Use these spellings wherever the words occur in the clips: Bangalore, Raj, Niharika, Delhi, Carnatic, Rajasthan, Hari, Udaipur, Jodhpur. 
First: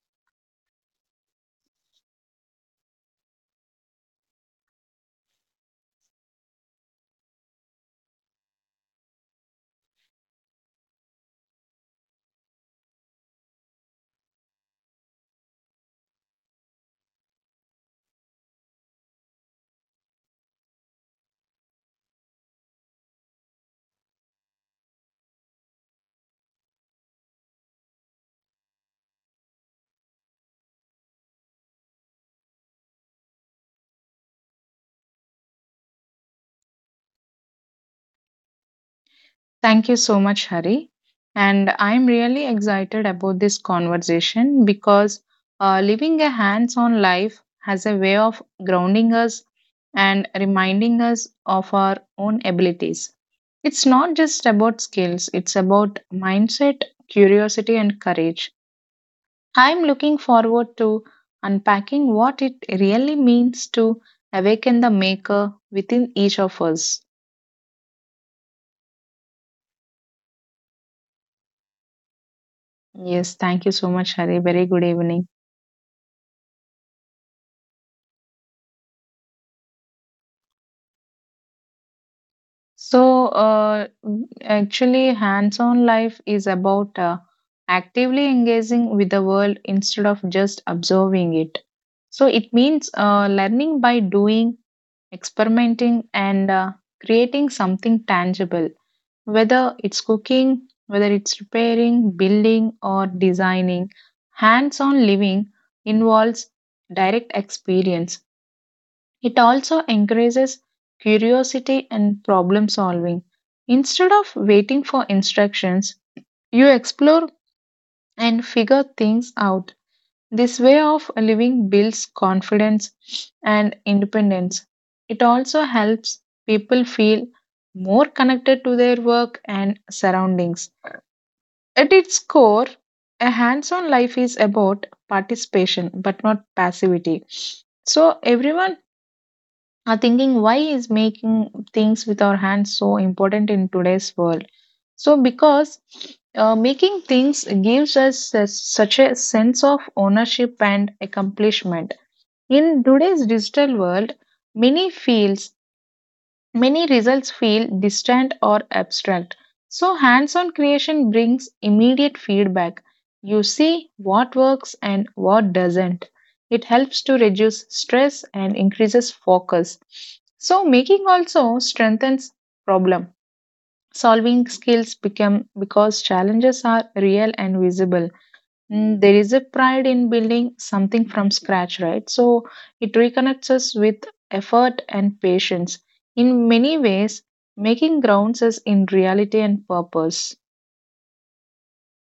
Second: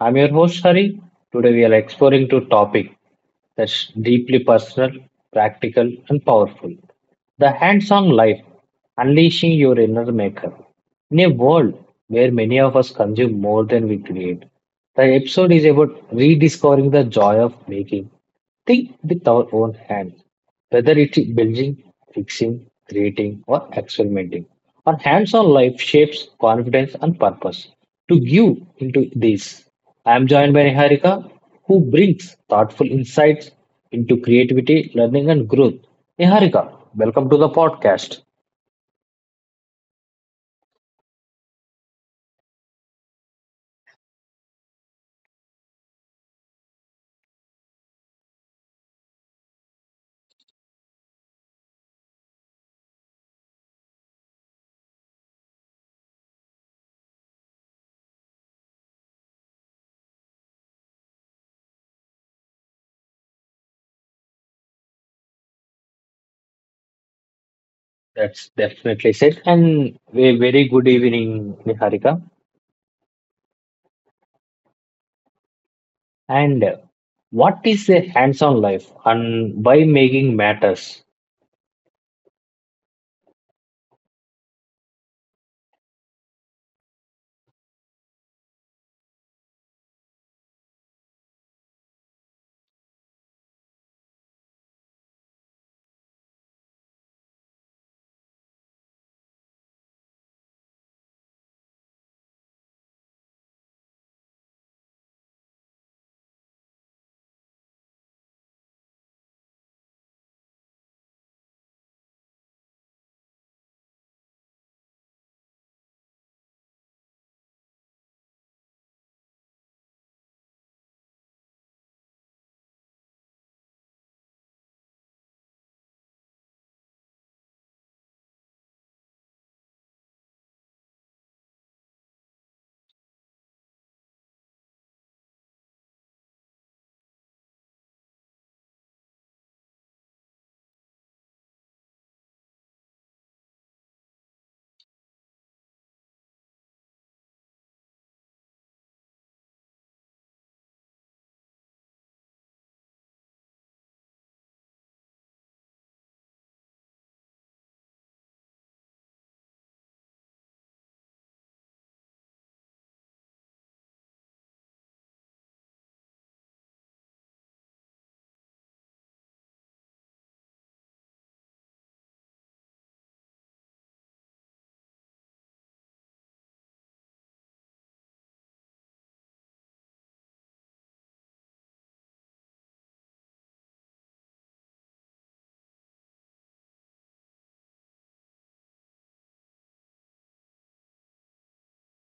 I'm your host Hari. Today we are exploring two topics that's deeply personal, practical and powerful. The hands-on life, unleashing your inner maker. In a world where many of us consume more than we create, the episode is about rediscovering the joy of making. Think with our own hands, whether it's building, fixing, creating, or experimenting. Our hands on life shapes confidence and purpose. To give into this, I am joined by Niharika, who brings thoughtful insights into creativity, learning, and growth. Niharika, welcome to the podcast. Thank you so much, Hari. And I'm really excited about this conversation because living a hands on life has a way of grounding us and reminding us of our own abilities. It's not just about skills, it's about mindset, curiosity, and courage. I'm looking forward to unpacking what it really means to awaken the maker within each of us. That's definitely said. And a very good evening, Niharika. Yes, thank you so much, Hari. Very good evening. And What is a hands on life and why making matters? So, uh, actually, hands on life is about actively engaging with the world instead of just observing it. So, it means learning by doing, experimenting, and creating something tangible, whether it's cooking, whether it's repairing, building, or designing. Hands on living involves direct experience. It also encourages curiosity and problem solving. Instead of waiting for instructions, you explore and figure things out. This way of living builds confidence and independence. It also helps people feel more connected to their work and surroundings. At its core, a hands on life is about participation but not passivity. So, everyone are thinking why is making things with our hands so important in today's world, so because making things gives us such a sense of ownership and accomplishment. In today's digital world, many fields, many results feel distant or abstract. So, hands on creation brings immediate feedback. You see what works and what doesn't. It helps to reduce stress and increases focus. So, making also strengthens problem solving skills become because challenges are real and visible. Mm, there is a pride in building something from scratch, right? So it reconnects us with effort and patience. In many ways, making grounds us in reality and purpose.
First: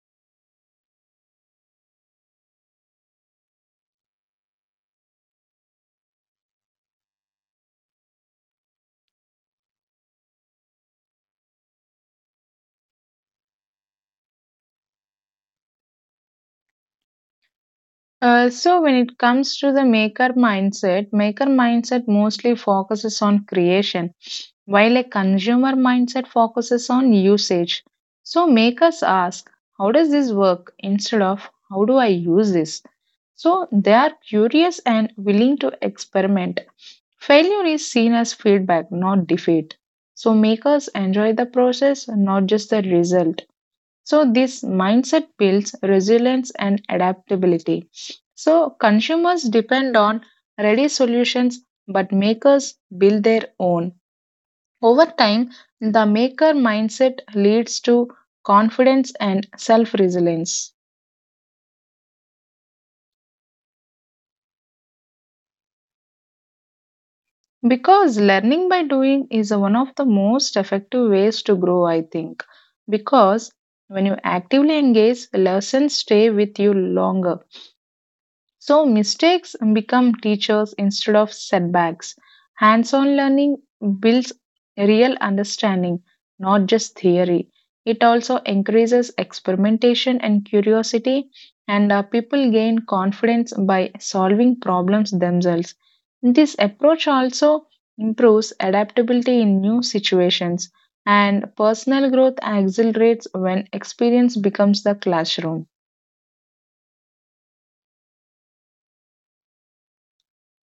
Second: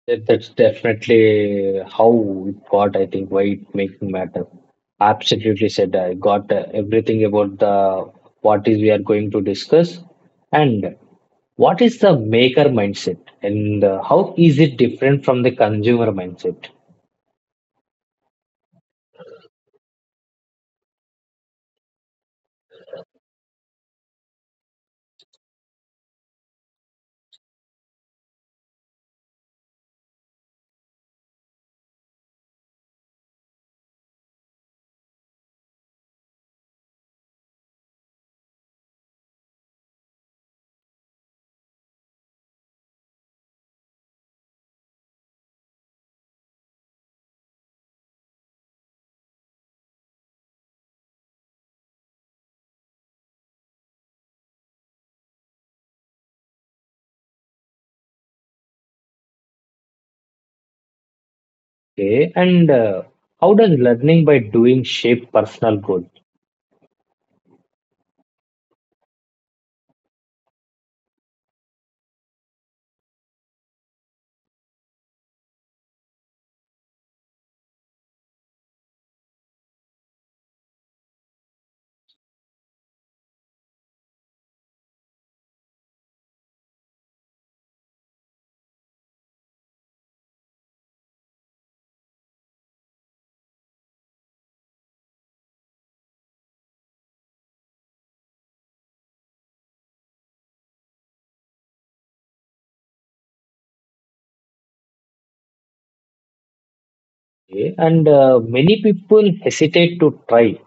That's definitely how it got, I think, why it making matter. Absolutely said. I got everything about the what is we are going to discuss and what is the maker mindset and how is it different from the consumer mindset? So when it comes to the maker mindset mostly focuses on creation, while a consumer mindset focuses on usage. So make us ask, how does this work instead of how do I use this? So they are curious and willing to experiment. Failure is seen as feedback, not defeat. So makers enjoy the process, not just the result. So this mindset builds resilience and adaptability. So consumers depend on ready solutions, but makers build their own. Over time, the maker mindset leads to confidence and self resilience. Okay, and how does learning by doing shape personal growth? Because learning by doing is one of the most effective ways to grow, I think. Because when you actively engage, lessons stay with you longer. So mistakes become teachers instead of setbacks. Hands on learning builds real understanding, not just theory. It also increases experimentation and curiosity, and people gain confidence by solving problems themselves. This approach also improves adaptability in new situations, and personal growth accelerates when experience becomes the classroom. Okay, and many people hesitate to try.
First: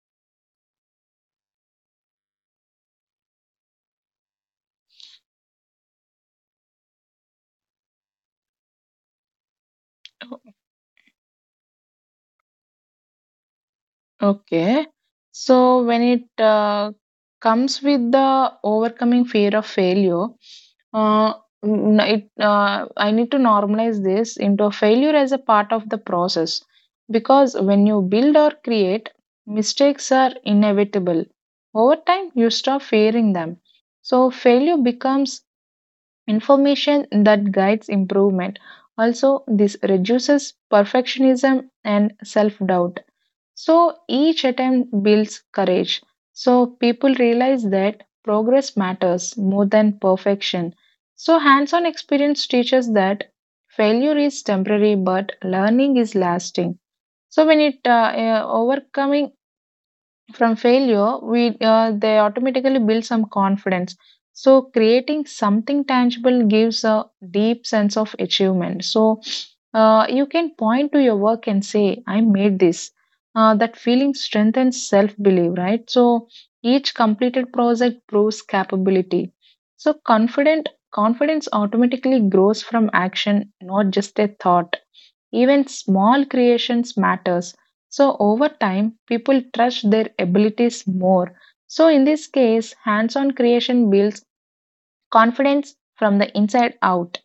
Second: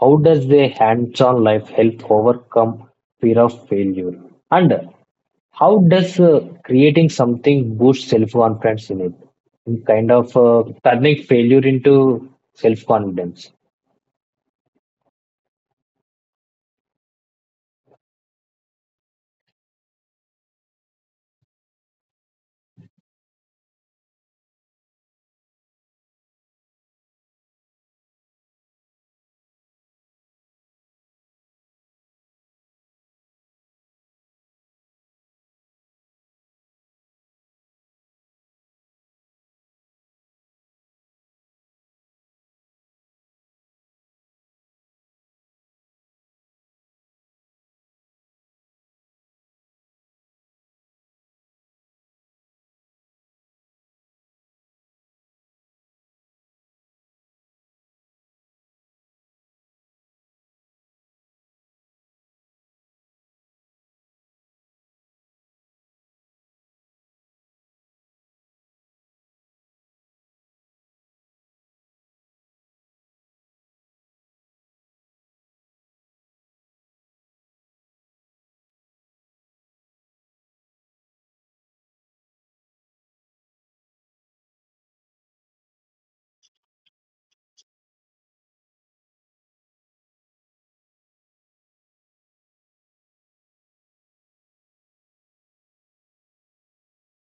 How does their hands-on life help overcome fear of failure? And how does creating something boost self confidence in it? In kind of turning failure into self confidence. Okay. So when it comes with the overcoming fear of failure, uh, I need to normalize this into a failure as a part of the process because when you build or create, mistakes are inevitable. Over time, you stop fearing them. So, failure becomes information that guides improvement. Also, this reduces perfectionism and self doubt, so each attempt builds courage. So people realize that progress matters more than perfection. So hands on experience teaches that failure is temporary, but learning is lasting. So when it overcoming from failure we they automatically build some confidence. So creating something tangible gives a deep sense of achievement. So you can point to your work and say I made this. That feeling strengthens self belief, right? So each completed project proves capability. So confident confidence automatically grows from action, not just a thought. Even small creations matters. So over time, people trust their abilities more. So in this case, hands-on creation builds confidence from the inside out.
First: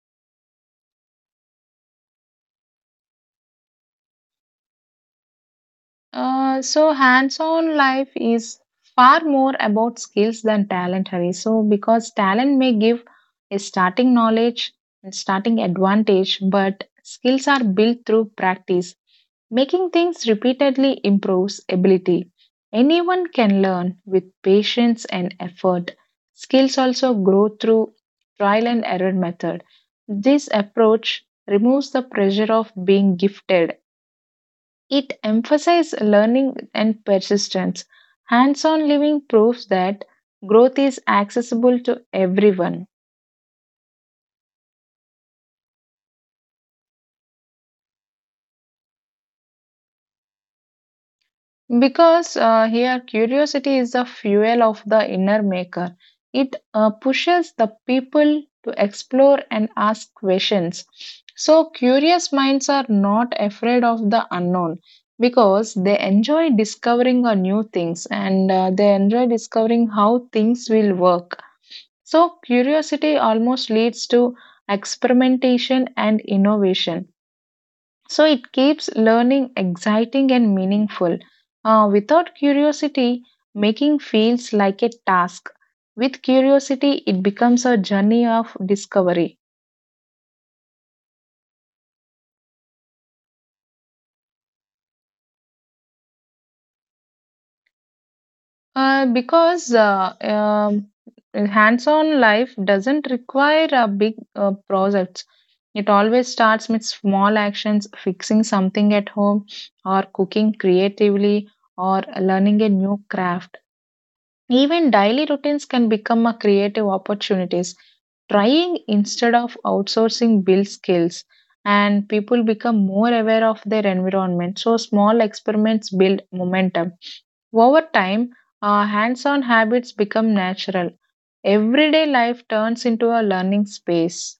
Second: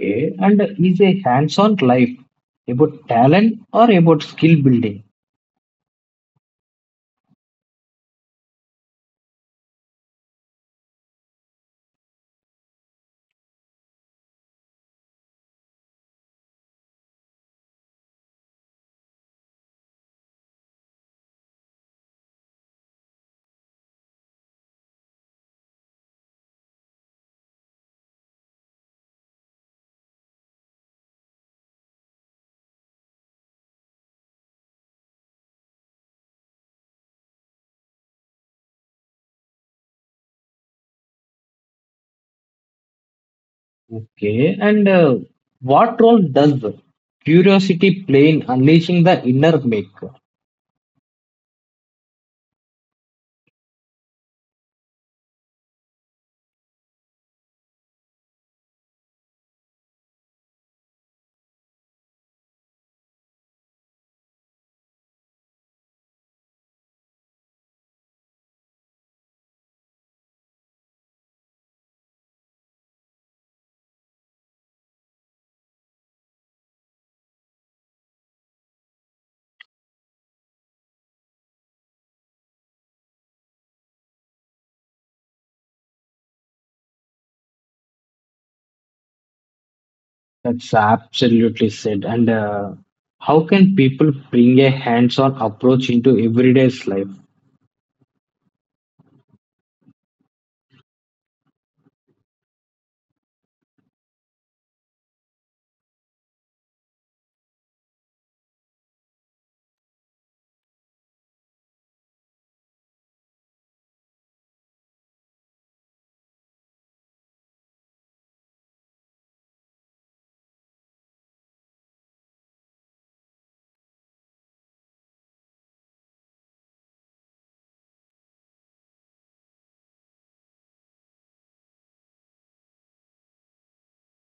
Okay. And is a hands on life about talent or about skill building? So hands-on life is far more about skills than talent, Hari. So because talent may give a starting knowledge and starting advantage, but skills are built through practice. Making things repeatedly improves ability. Anyone can learn with patience and effort. Skills also grow through trial and error method. This approach removes the pressure of being gifted. It emphasizes learning and persistence. Hands on living proves that growth is accessible to everyone. Okay. And what role does the curiosity play in unleashing the inner maker? Because here curiosity is the fuel of the inner maker. It pushes the people to explore and ask questions. So, curious minds are not afraid of the unknown because they enjoy discovering new things and they enjoy discovering how things will work. So, curiosity almost leads to experimentation and innovation. So, it keeps learning exciting and meaningful. Without curiosity, making feels like a task. With curiosity, it becomes a journey of discovery. That's absolutely said. And how can people bring a hands on approach into everyday life? Because hands-on life doesn't require a big projects. It always starts with small actions, fixing something at home, or cooking creatively, or learning a new craft. Even daily routines can become a creative opportunities. Trying instead of outsourcing builds skills and people become more aware of their environment. So small experiments build momentum. Over time, hands-on habits become natural. Everyday life turns into a learning space.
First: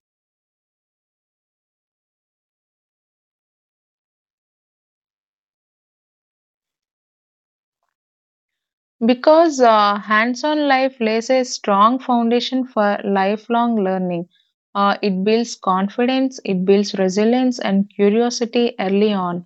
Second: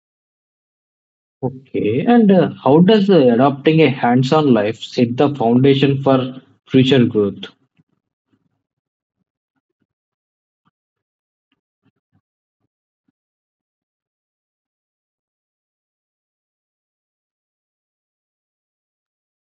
Okay, and how does adopting a hands-on life set the foundation for future growth? Because hands on life lays a strong foundation for lifelong learning. It builds confidence, it builds resilience and curiosity early on.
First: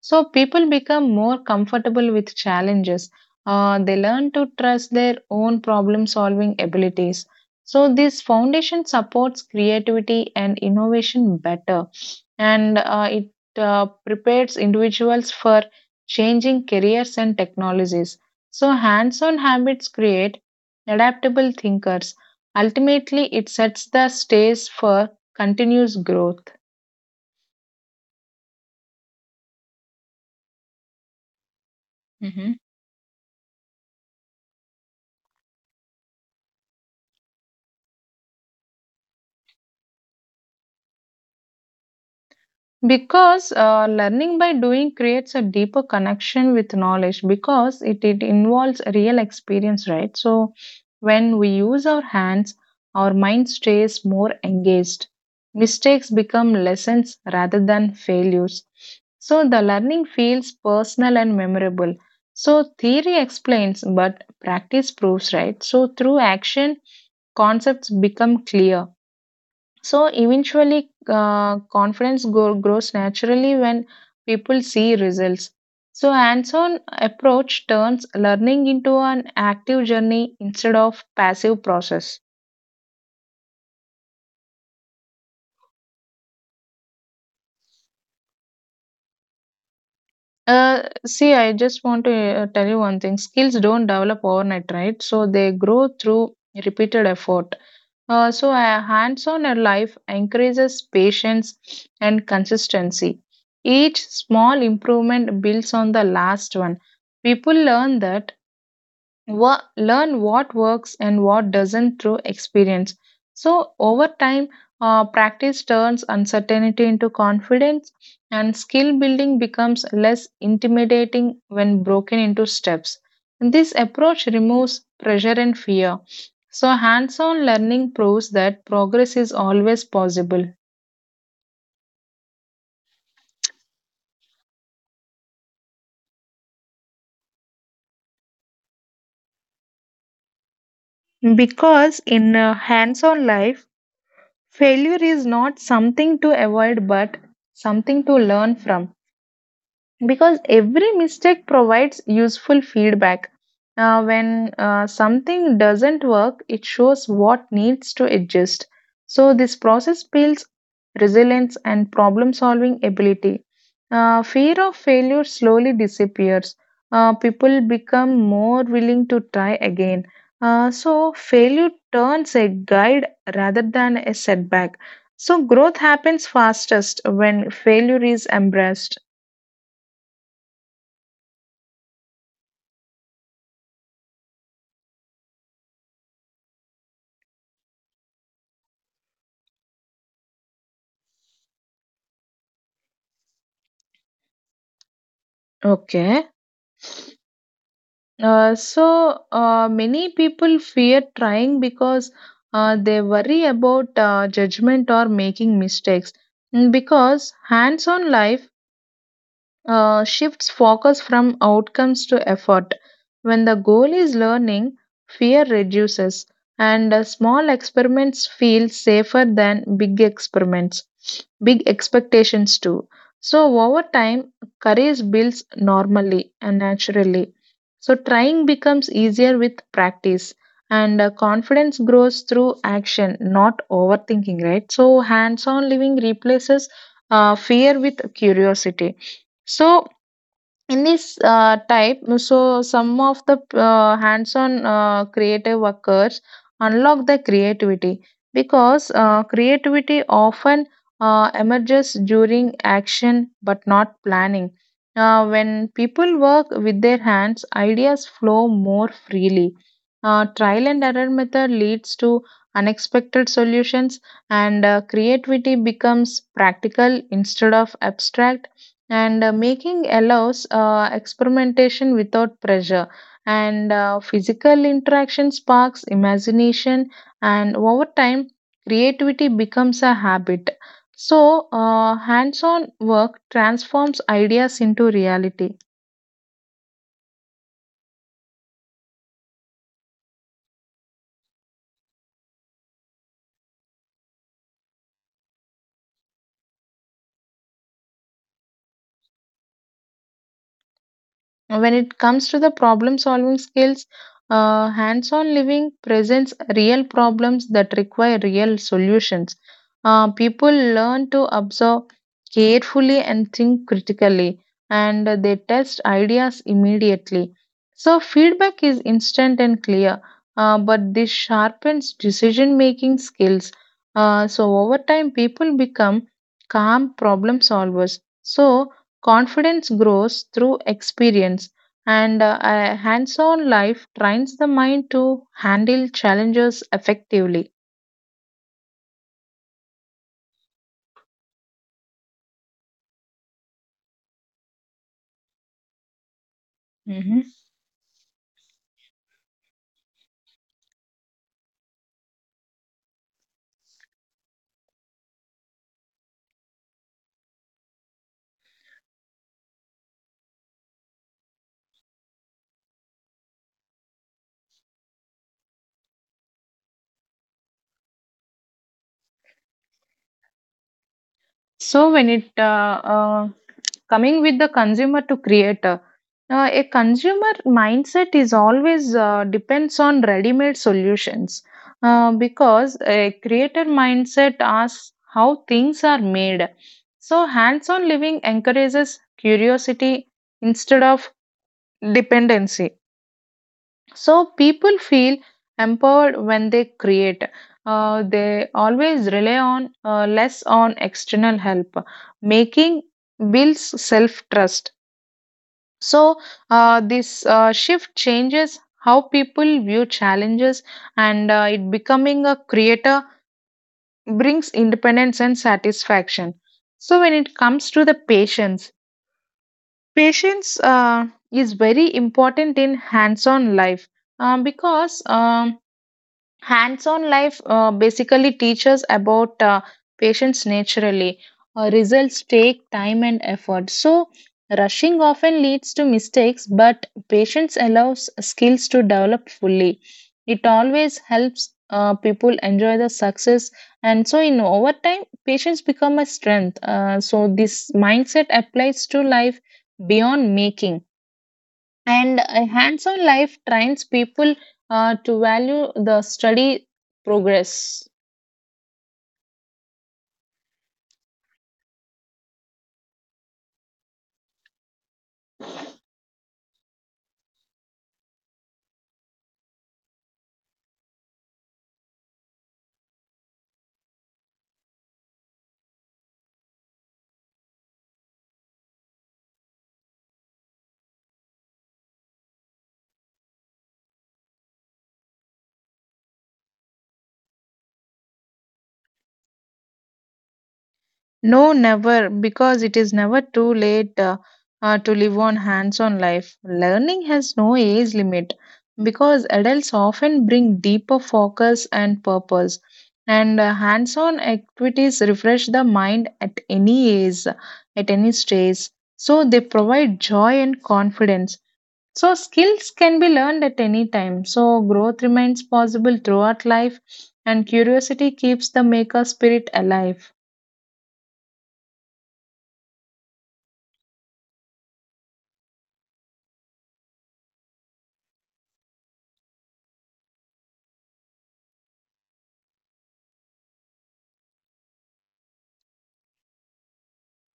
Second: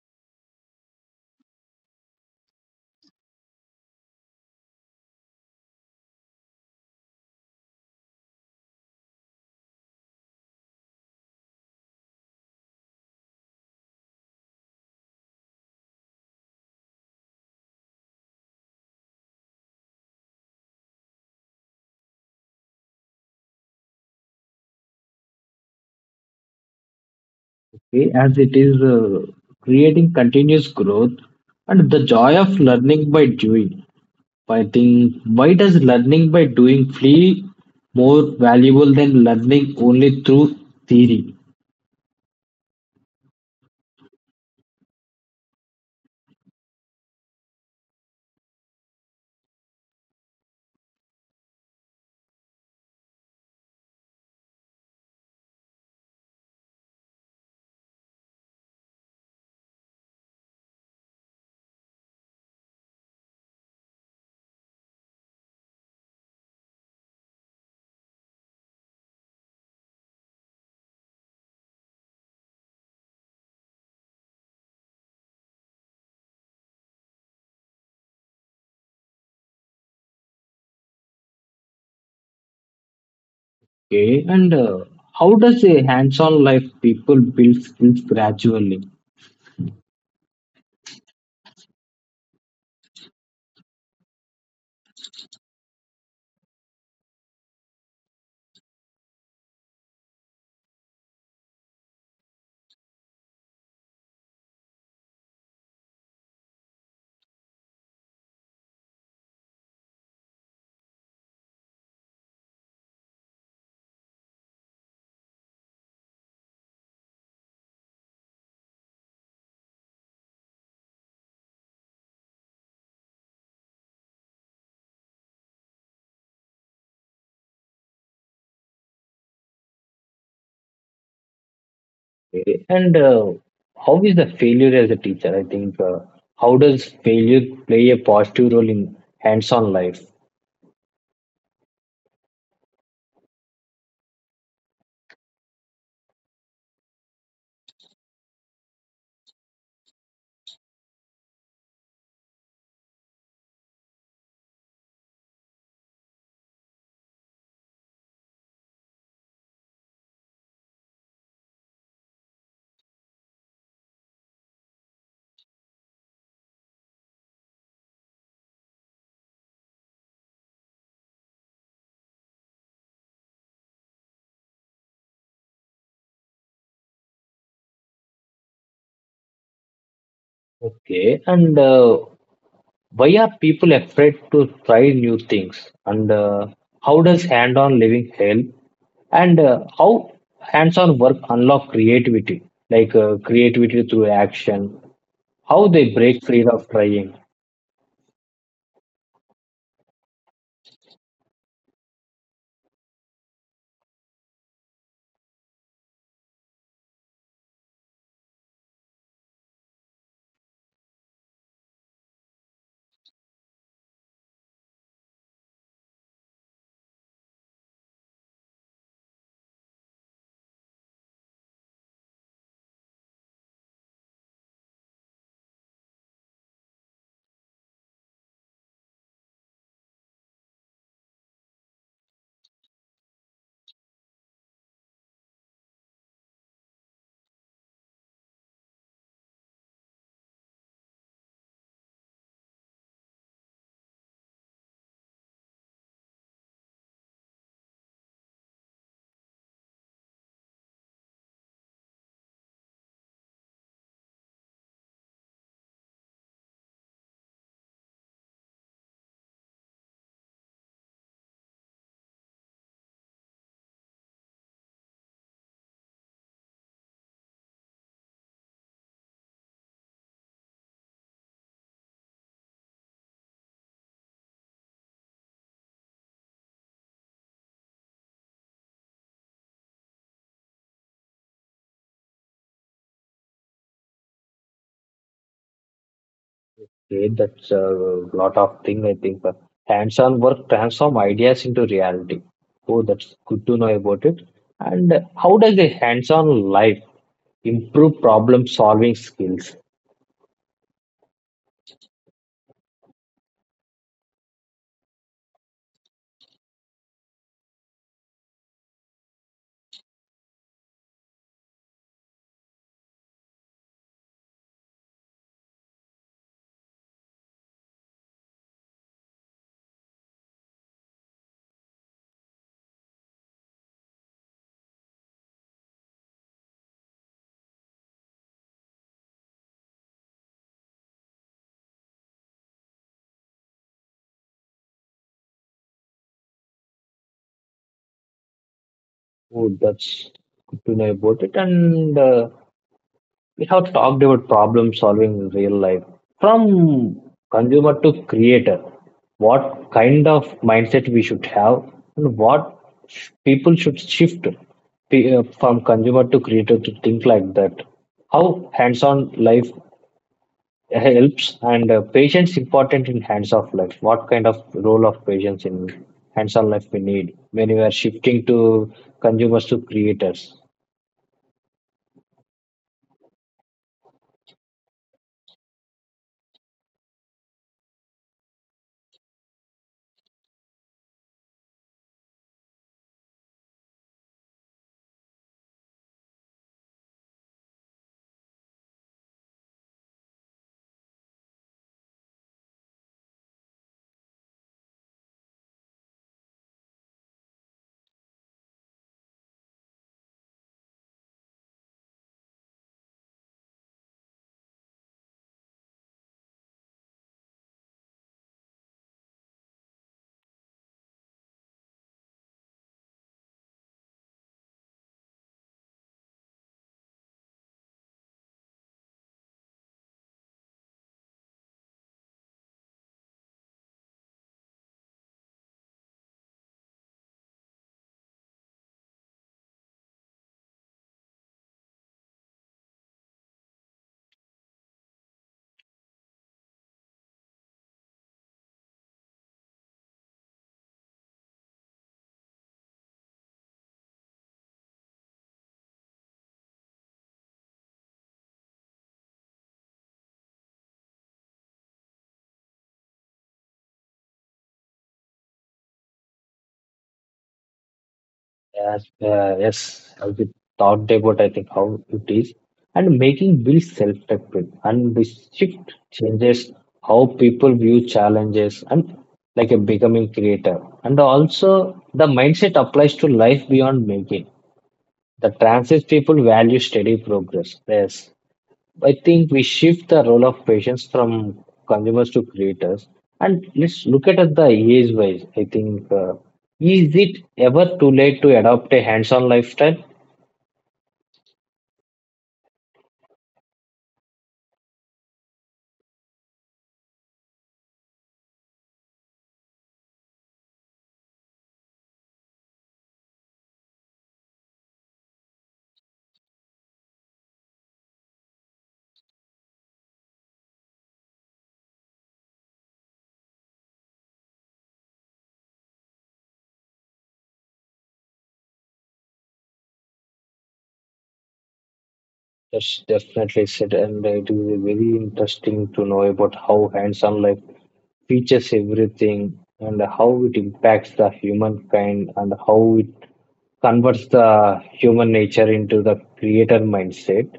So people become more comfortable with challenges. They learn to trust their own problem solving abilities. So this foundation supports creativity and innovation better, and it prepares individuals for changing careers and technologies. So, hands on habits create adaptable thinkers. Ultimately, it sets the stage for continuous growth. Okay, as it is creating continuous growth and the joy Mhm. of learning by doing. I think why does learning by doing feel more valuable than learning only through theory? Because learning by doing creates a deeper connection with knowledge because it involves real experience, right? So, when we use our hands, our mind stays more engaged. Mistakes become lessons rather than failures. So, the learning feels personal and memorable. So, theory explains, but practice proves, right? So, through action, concepts become clear. So eventually, uh, confidence grows naturally when people see results. So hands-on approach turns learning into an active journey instead of passive process. Okay, and how does a hands-on life people build skills gradually? See, I just want to tell you one thing: skills don't develop overnight, right? So they grow through repeated effort. So, a hands on life encourages patience and consistency. Each small improvement builds on the last one. People learn that Wha learn what works and what doesn't through experience. So, over time, practice turns uncertainty into confidence, and skill building becomes less intimidating when broken into steps. And This approach removes pressure and fear. So, hands on learning proves that progress is always possible. Okay. And how is the failure as a teacher? I think how does failure play a positive role in hands-on life? Because in a hands on life, failure is not something to avoid but something to learn from, because every mistake provides useful feedback. When something doesn't work, it shows what needs to adjust. So, this process builds resilience and problem solving ability. Fear of failure slowly disappears. People become more willing to try again. So, failure turns a guide rather than a setback. So, growth happens fastest when failure is embraced. Okay. And why are people afraid to try new things? And how does hand-on living help? And how hands-on work unlock creativity, like creativity through action? How they break Okay. free of trying? So many people fear trying because they worry about judgment or making mistakes. Because hands on life shifts focus from outcomes to effort. When the goal is learning, fear reduces, and small experiments feel safer than big experiments, big expectations too. So, over time, courage builds normally and naturally. So, trying becomes easier with practice, and confidence grows through action, not overthinking, right? So, hands on living replaces fear with curiosity. So in this type, so some of the hands-on creative workers unlock the creativity because creativity often emerges during action but not planning. When people work with their hands, ideas flow more freely. Trial and error method leads to unexpected solutions, and creativity becomes practical instead of abstract, and making allows experimentation without pressure, and physical interaction sparks imagination, and over time creativity becomes a habit. So hands-on work transforms ideas into reality. Okay, that's a lot of thing I think. Hands-on work transform ideas into reality. Oh, that's good to know about it. And how does a hands-on life improve problem solving skills? When it comes to the problem solving skills, hands on living presents real problems that require real solutions. People learn to observe carefully and think critically, and they test ideas immediately. So, feedback is instant and clear, but this sharpens decision making skills. So, over time, people become calm problem solvers. So, confidence grows through experience, and a hands on life trains the mind to handle challenges effectively. Oh, that's good to know about it. And we have talked about problem solving in real life from Hmm. consumer to creator, what kind of mindset we should have and what people should shift from consumer to creator to think like that. How hands-on life helps and patience important in hands-off life. What kind of role of patience in hands-on life we need when we are shifting to consumers to creators? So, when it coming with the consumer to creator, a consumer mindset is always depends on ready made solutions, because a creator mindset asks how things are made. So, hands on living encourages curiosity instead of dependency. So people feel empowered when they create. They always rely on less on external help, making builds self trust. So this shift changes how people view challenges, and it becoming a creator brings independence and satisfaction. So when it comes to the patience, patience is very important in hands on life because hands-on life basically teaches about patients naturally. Results take time and effort, so rushing often leads to mistakes, but patience allows skills to develop fully. It always helps people enjoy the success, and so in over time patience become a strength. So this mindset applies to life beyond making, and a hands-on life trains people to value the study progress. Yes, yes, I we talked about, I think, how it is, and making builds self-respect, and this shift changes how people view challenges and like a becoming creator, and also the mindset applies to life beyond making. The transist people value steady progress. Yes. I think we shift the role of patients from consumers to creators. And let's look at it the age wise. I think, is it ever too late to adopt a hands on lifestyle? No, never, because it is never too late to live on hands-on life. Learning has no age limit because adults often bring deeper focus and purpose, and hands-on activities refresh the mind at any age, at any stage. So they provide joy and confidence. So skills can be learned at any time. So growth remains possible throughout life, and curiosity keeps the maker spirit alive. That's definitely said. And it is very interesting to know about how hands on life features everything and how it impacts the humankind and how it converts the human nature into the creator mindset.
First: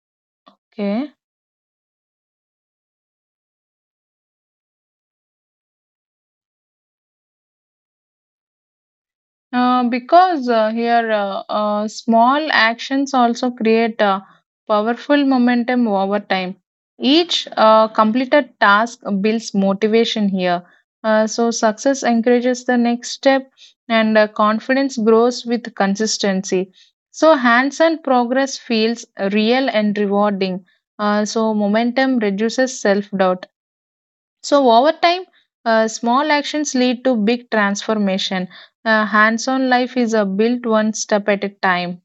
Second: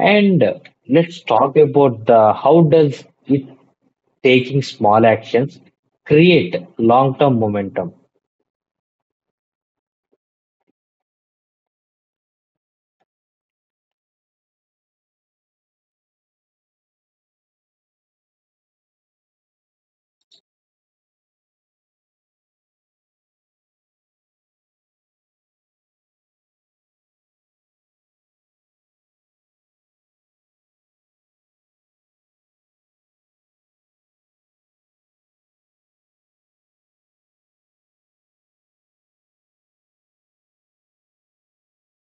And Okay. let's talk about the how does it taking small actions create long-term momentum. Because here Small actions also create powerful momentum over time. Each completed task builds motivation here. So success encourages the next step, and confidence grows with consistency. So hands-on progress feels real and rewarding. So momentum reduces self-doubt. So over time, small actions lead to big transformation. Hands-on life is a built one step at a time.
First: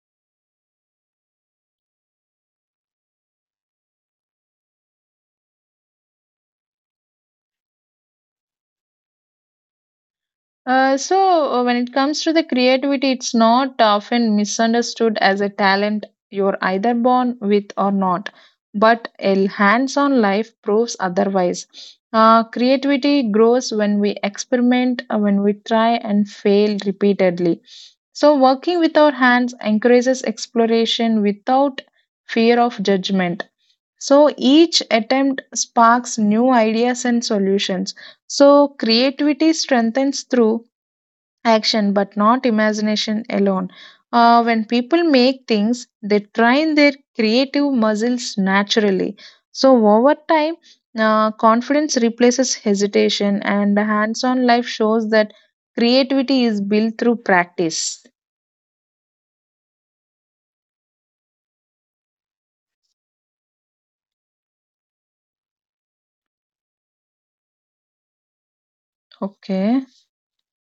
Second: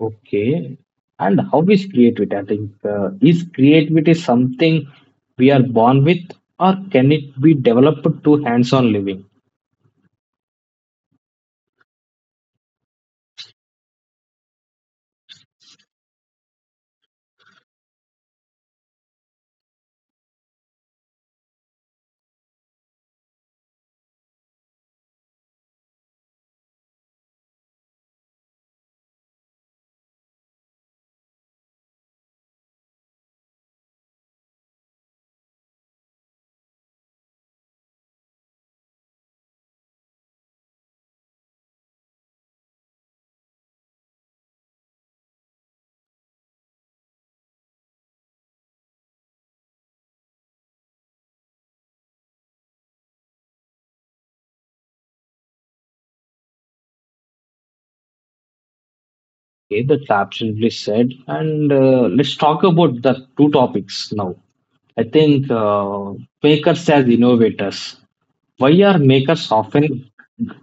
Okay. And how is creativity? I think is creativity something we are born with, or can it be developed through hands-on living? Uh, so, when it comes to the creativity, it's not often misunderstood as a talent you're either born with or not. But a hands on life proves otherwise. Creativity grows when we experiment, when we try and fail repeatedly. So working with our hands encourages exploration without fear of judgment. So each attempt sparks new ideas and solutions. So creativity strengthens through action but not imagination alone. When people make things, they train their creative muscles naturally. So over time, confidence replaces hesitation, and hands on life shows that creativity is built through practice. Okay, that's absolutely said. And let's talk about the two topics now. I think makers as innovators. Why are makers Okay, often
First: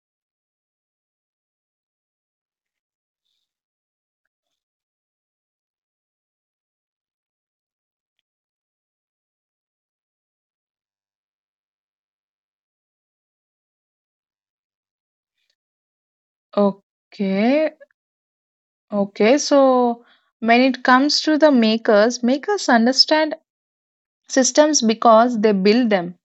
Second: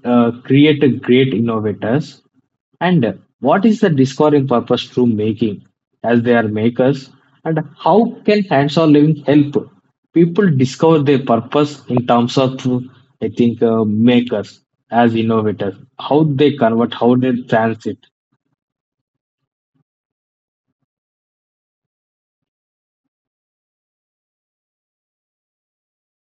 create a great innovators? And what is the discovering purpose through making as they are makers? And how can hands-on living help people discover their purpose in terms of, I think, makers as innovators? How they convert, how they okay, transit? okay. So when it comes to the makers, makers understand systems because they build them.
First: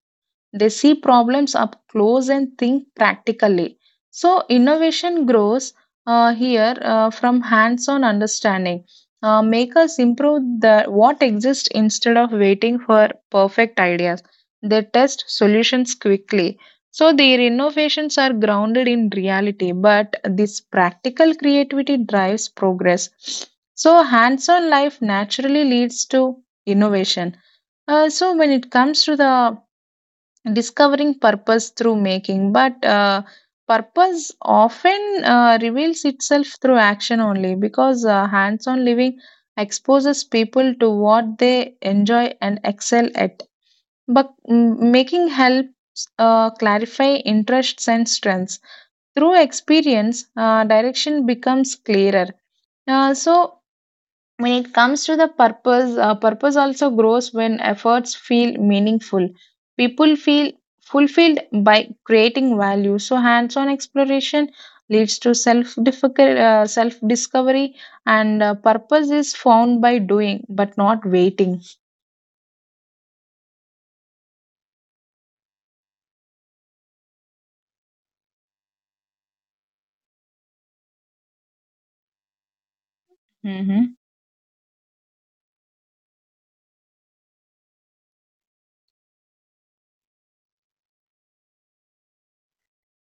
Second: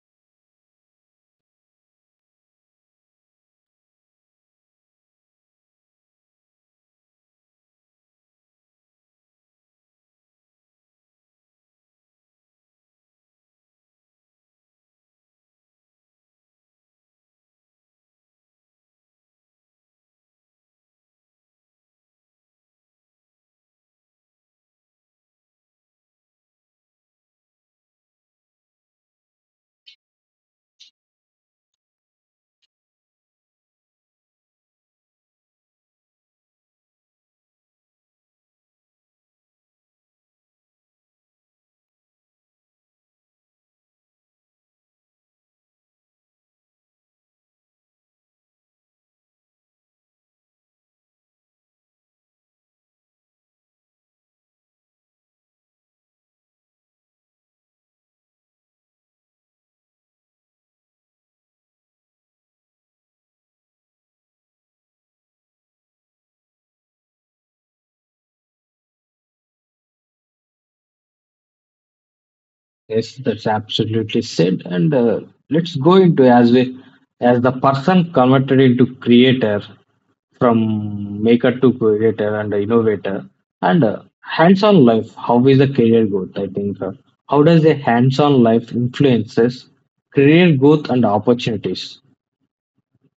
They see problems up close and think practically. So innovation grows here from hands on understanding. Makers improve the, what exists instead of waiting for perfect ideas. They test solutions quickly. So their innovations are grounded in reality, but this practical creativity drives progress. So hands on life naturally leads to innovation. When it comes to the discovering purpose through making, but purpose often reveals itself through action only, because hands on living exposes people to what they enjoy and excel at, but making helps clarify interests and strengths through experience. Direction becomes clearer. Uh, so when it comes to the purpose, purpose also grows when efforts feel meaningful. People feel fulfilled by creating value. So hands on exploration leads to self discovery, and purpose is found by doing but not waiting. Yes, that's absolutely said. And let's go into as we as the person converted into creator from maker to creator and innovator and hmm hands-on life. How is the career growth? I think how does a hands-on life influences career growth and opportunities?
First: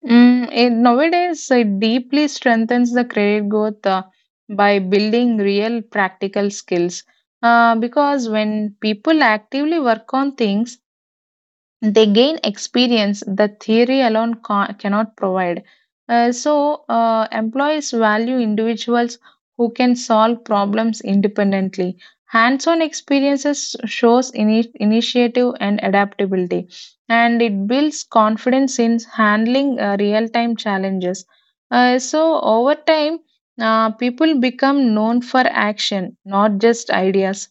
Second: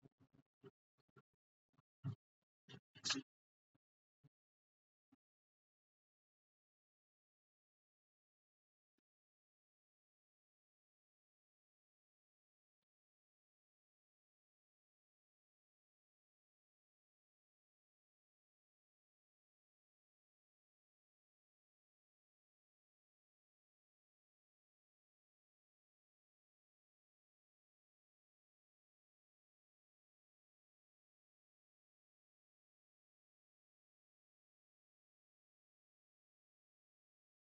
It, nowadays, it deeply strengthens the credit growth by building real practical skills. Because when people actively work on things, they gain experience that theory alone cannot provide. Employees value individuals who can solve problems independently. Hands-on experiences shows initiative and adaptability, and it builds confidence in handling real-time challenges. So over time, people become known for action, not just ideas.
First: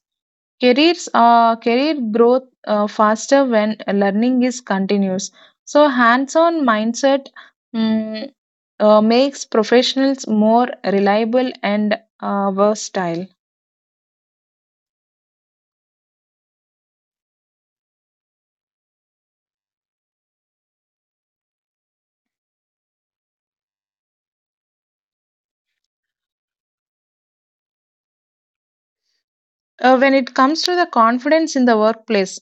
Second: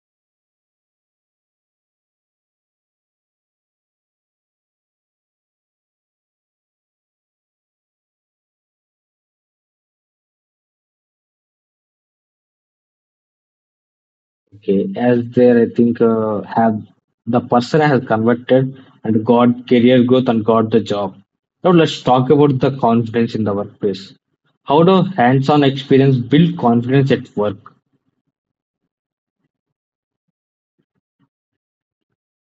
Career growth faster when learning is continuous. So hands on mindset mm, makes professionals more reliable and versatile. Okay, as there, I think have the person has converted and got career growth and got the job. Now let's talk about the confidence in the workplace. How do hands-on experience build confidence at work? When it comes to the confidence in the workplace,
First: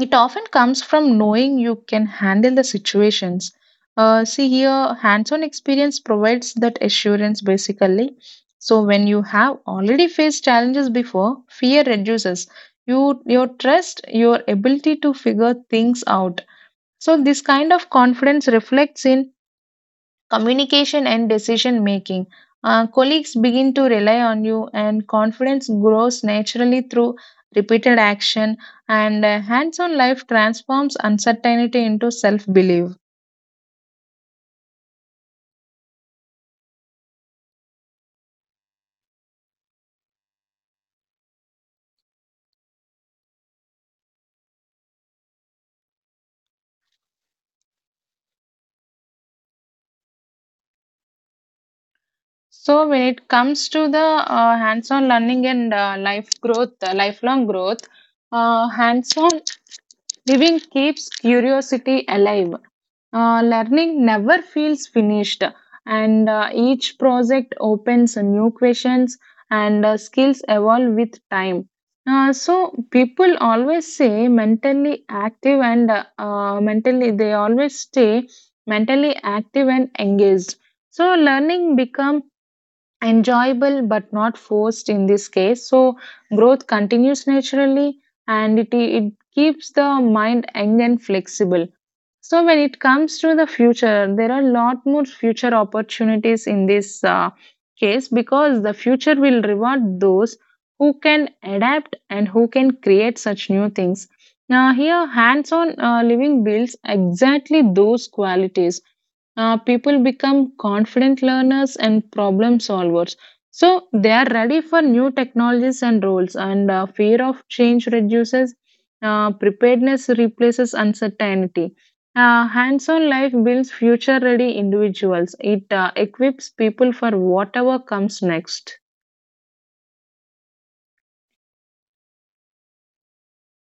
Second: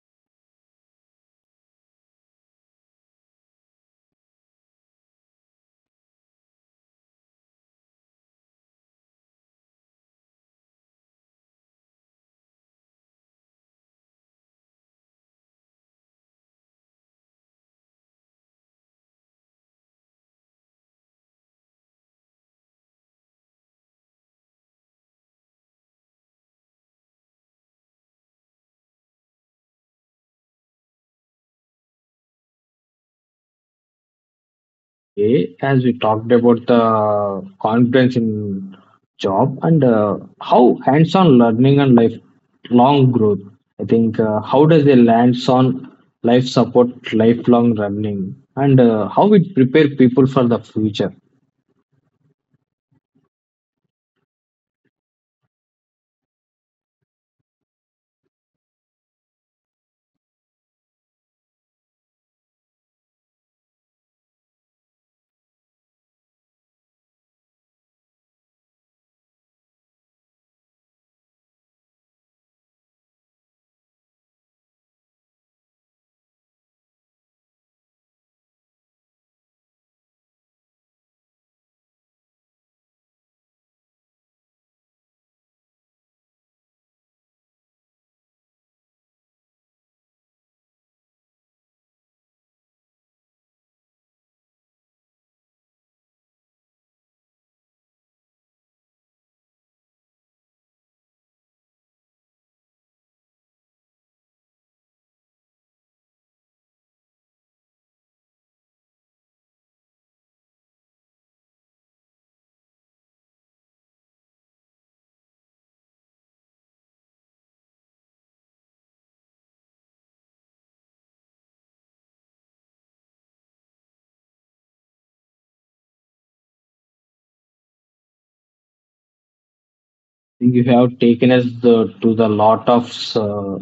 it often comes from knowing you can handle the situations. See here, hands on experience provides that assurance basically. So when you have already faced challenges before, fear reduces. You, your trust, your ability to figure things out. So this kind of confidence reflects in communication and decision making. Colleagues begin to rely on you, and confidence grows naturally through repeated action. And hands on life transforms uncertainty into self belief. Okay, as we talked about the confidence in job and how hands-on learning and lifelong growth. I think how does a hands-on life support lifelong learning and how it prepare people for the future? So when it comes to the hands-on learning and lifelong growth, hands-on living keeps curiosity alive. Learning never feels finished, and each project opens new questions, and skills evolve with time. So people always say mentally active and mentally they always stay mentally active and engaged. So learning become enjoyable but not forced in this case. So growth continues naturally, and it keeps the mind young and flexible. So when it comes to the future, there are a lot more future opportunities in this case, because the future will reward those who can adapt and who can create such new things. Now here hands on living builds exactly those qualities. People become confident learners and problem solvers. So they are ready for new technologies and roles, and fear of change reduces, preparedness replaces uncertainty. Hands on life builds future ready individuals; it equips people for whatever comes next. Think you have taken us the, to the lot of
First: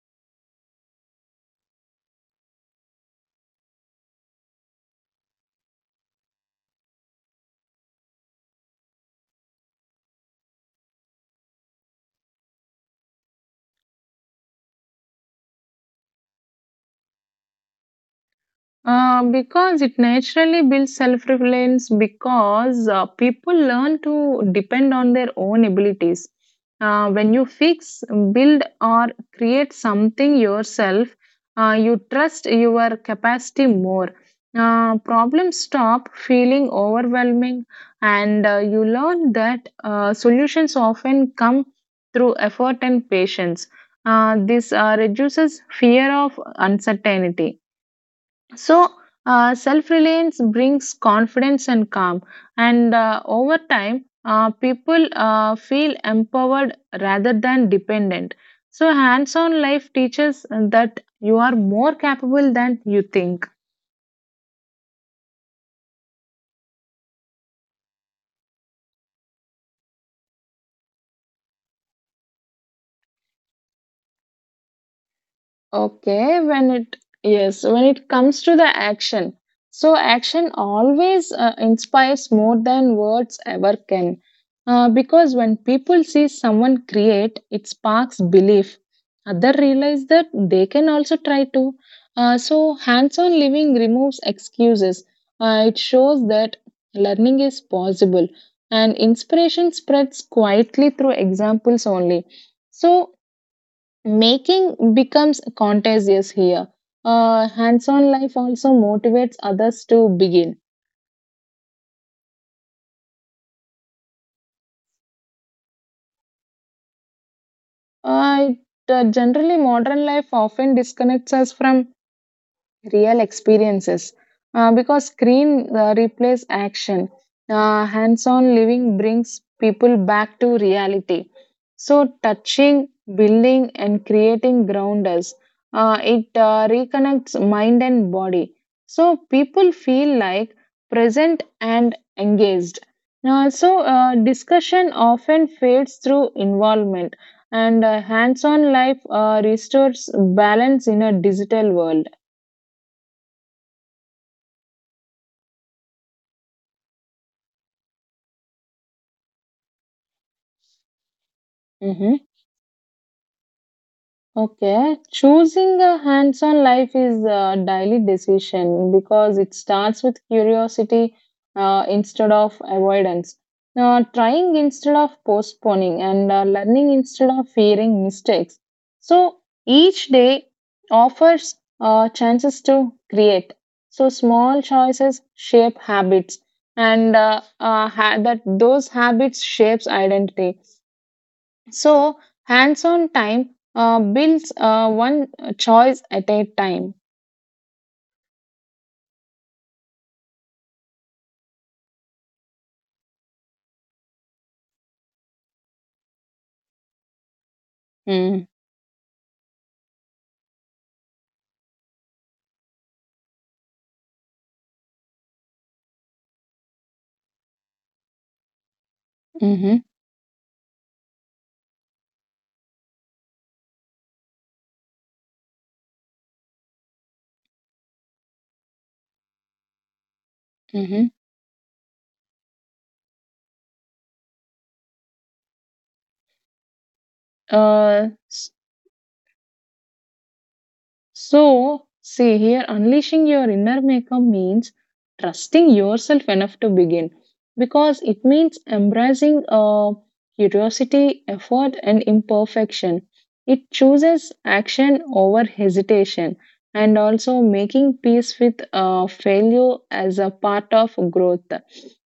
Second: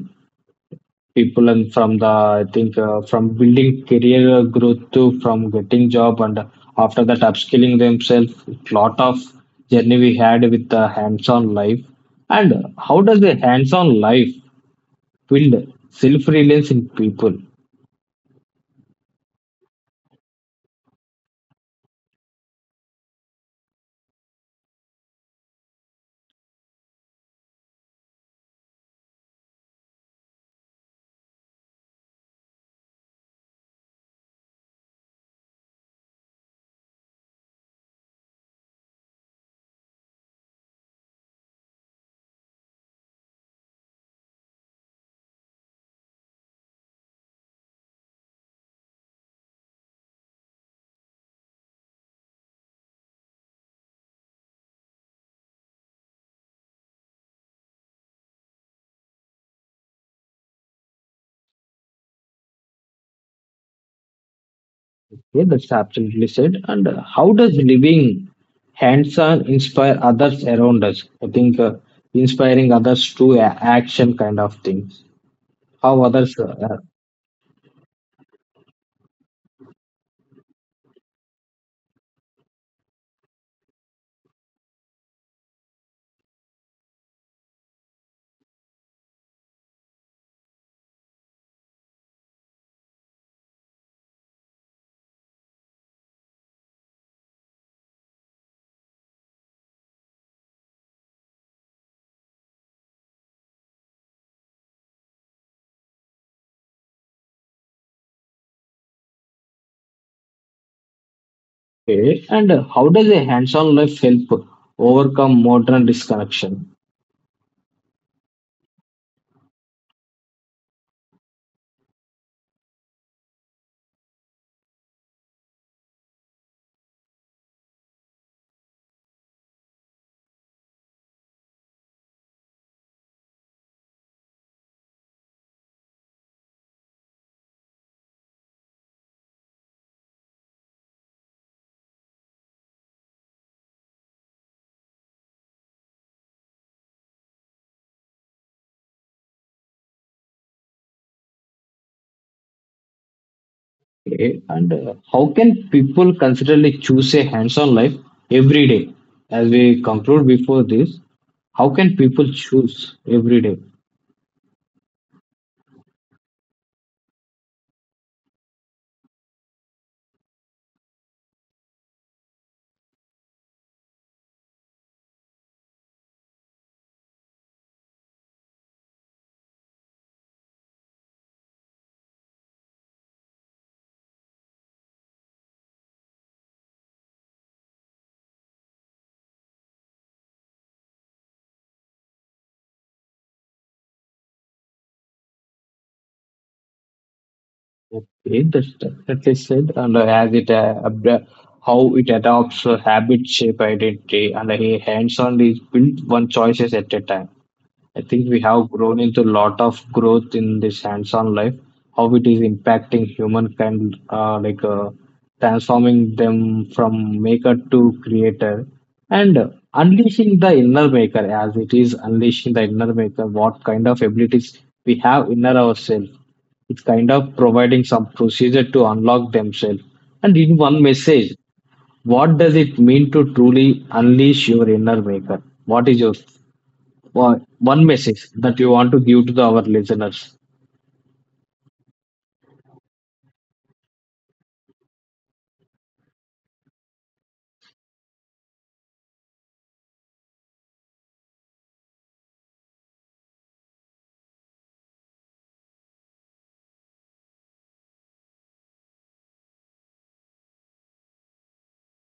people and from the, I think, from building career growth to from getting job and after that upskilling themselves. Lot of journey we had with the hands-on life. And how does the hands-on life build self-reliance in people? Because it naturally builds self reliance, because people learn to depend on their own abilities. When you fix, build, or create something yourself, you trust your capacity more. Problems stop feeling overwhelming, and you learn that solutions often come through effort and patience. This reduces fear of uncertainty. So, self reliance brings confidence and calm, and over time, people feel empowered rather than dependent. So hands on life teaches that you are more capable than you think. Yeah, that's absolutely said. And how does living hands-on inspire others around us? I think inspiring others to action kind of thing. How others Okay, when it Yes, when it comes to the action, so action always inspires more than words ever can. Because when people see someone create, it sparks belief. Other realize that they can also try to. So hands-on living removes excuses. It shows that learning is possible, and inspiration spreads quietly through examples only. So making becomes contagious here. Hands-on life also motivates others to begin. okay, and how does a hands-on life help overcome modern disconnection? Generally, modern life often disconnects us from real experiences, because screen replays action. Hands-on living brings people back to reality. So touching, building and creating ground us. It reconnects mind and body. So people feel like present and engaged. So discussion often fades through involvement, and hands-on life restores balance in a digital world. Okay, and how can people considerably choose a hands-on life every day? As we conclude before this, how can Mhm. people choose every day? Okay, choosing a hands-on life is a daily decision, because it starts with curiosity instead of avoidance. Trying instead of postponing, and learning instead of fearing mistakes. So each day offers chances to create. So small choices shape habits, and that those habits shapes identity. So hands on time builds one choice at a time. Okay, that's definitely said, and as it how it adopts habit shape identity, and a hands-on is built one choices at a time. I think we Mm-hmm. have grown into a lot of growth in this hands-on life, how it is impacting humankind, like transforming them from maker to creator, and Mm-hmm. unleashing the inner maker as it is unleashing the inner maker. What kind of abilities we have inner ourselves? It's kind of providing some procedure to unlock themselves. And in one Mm-hmm. message, what does it mean to truly unleash your inner maker? What is your one Uh, message that you want to give to the, our listeners. See here, unleashing your inner maker means trusting yourself enough to begin, because it means embracing curiosity, effort, and imperfection. It chooses action over hesitation, and also making peace with failure as a part of growth.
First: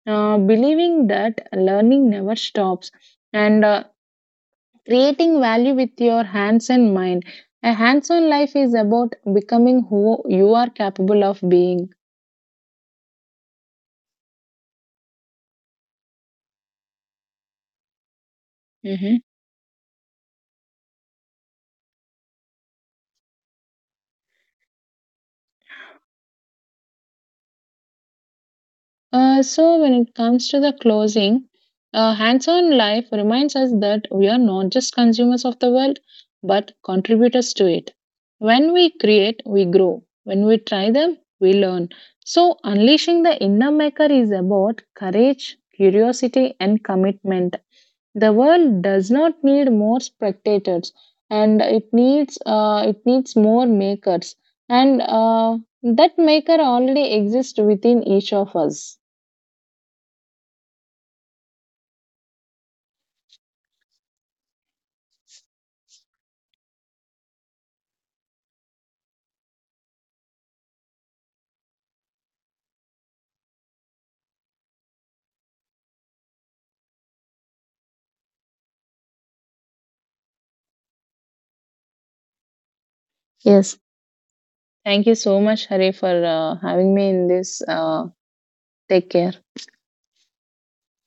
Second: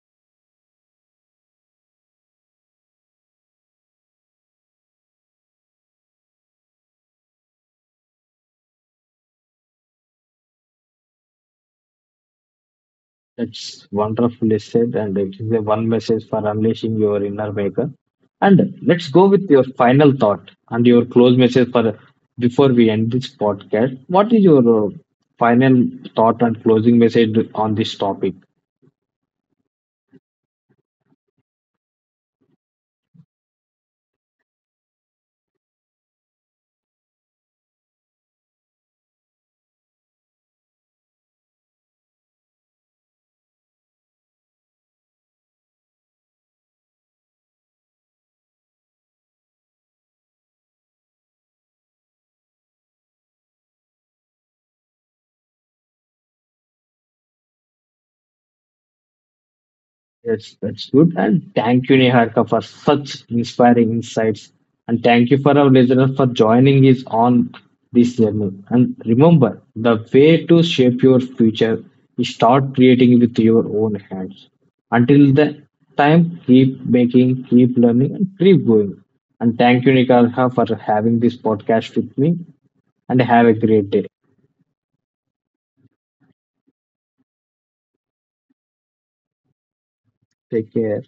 Believing that learning never stops, and creating value with your hands and mind. A hands on life is about becoming who you are capable of being. That's wonderfully said, and it is a one message for unleashing your inner maker. And let's Mm-hmm. go with your final thought and your close message for before we end this podcast. What is your final thought and closing message on this topic? When it comes to the closing, hands on life reminds us that we are not just consumers of the world but contributors to it. When we create, we grow. When we try them, we learn. So unleashing the inner maker is about courage, curiosity, and commitment. The world does not need more spectators, and it needs it needs more makers, and that maker already exists within each of us. Yes, that's good. And thank you, Niharika, for such inspiring insights. And thank you for our listeners for joining us on this journey. And remember, the way to shape your future is start creating with your own hands. Until the time, keep making, keep learning, and keep going. And thank you, Niharika, for having this podcast with me. And have a Yes, great day. thank you so much, Hari, for having me in this. Take care. Take care.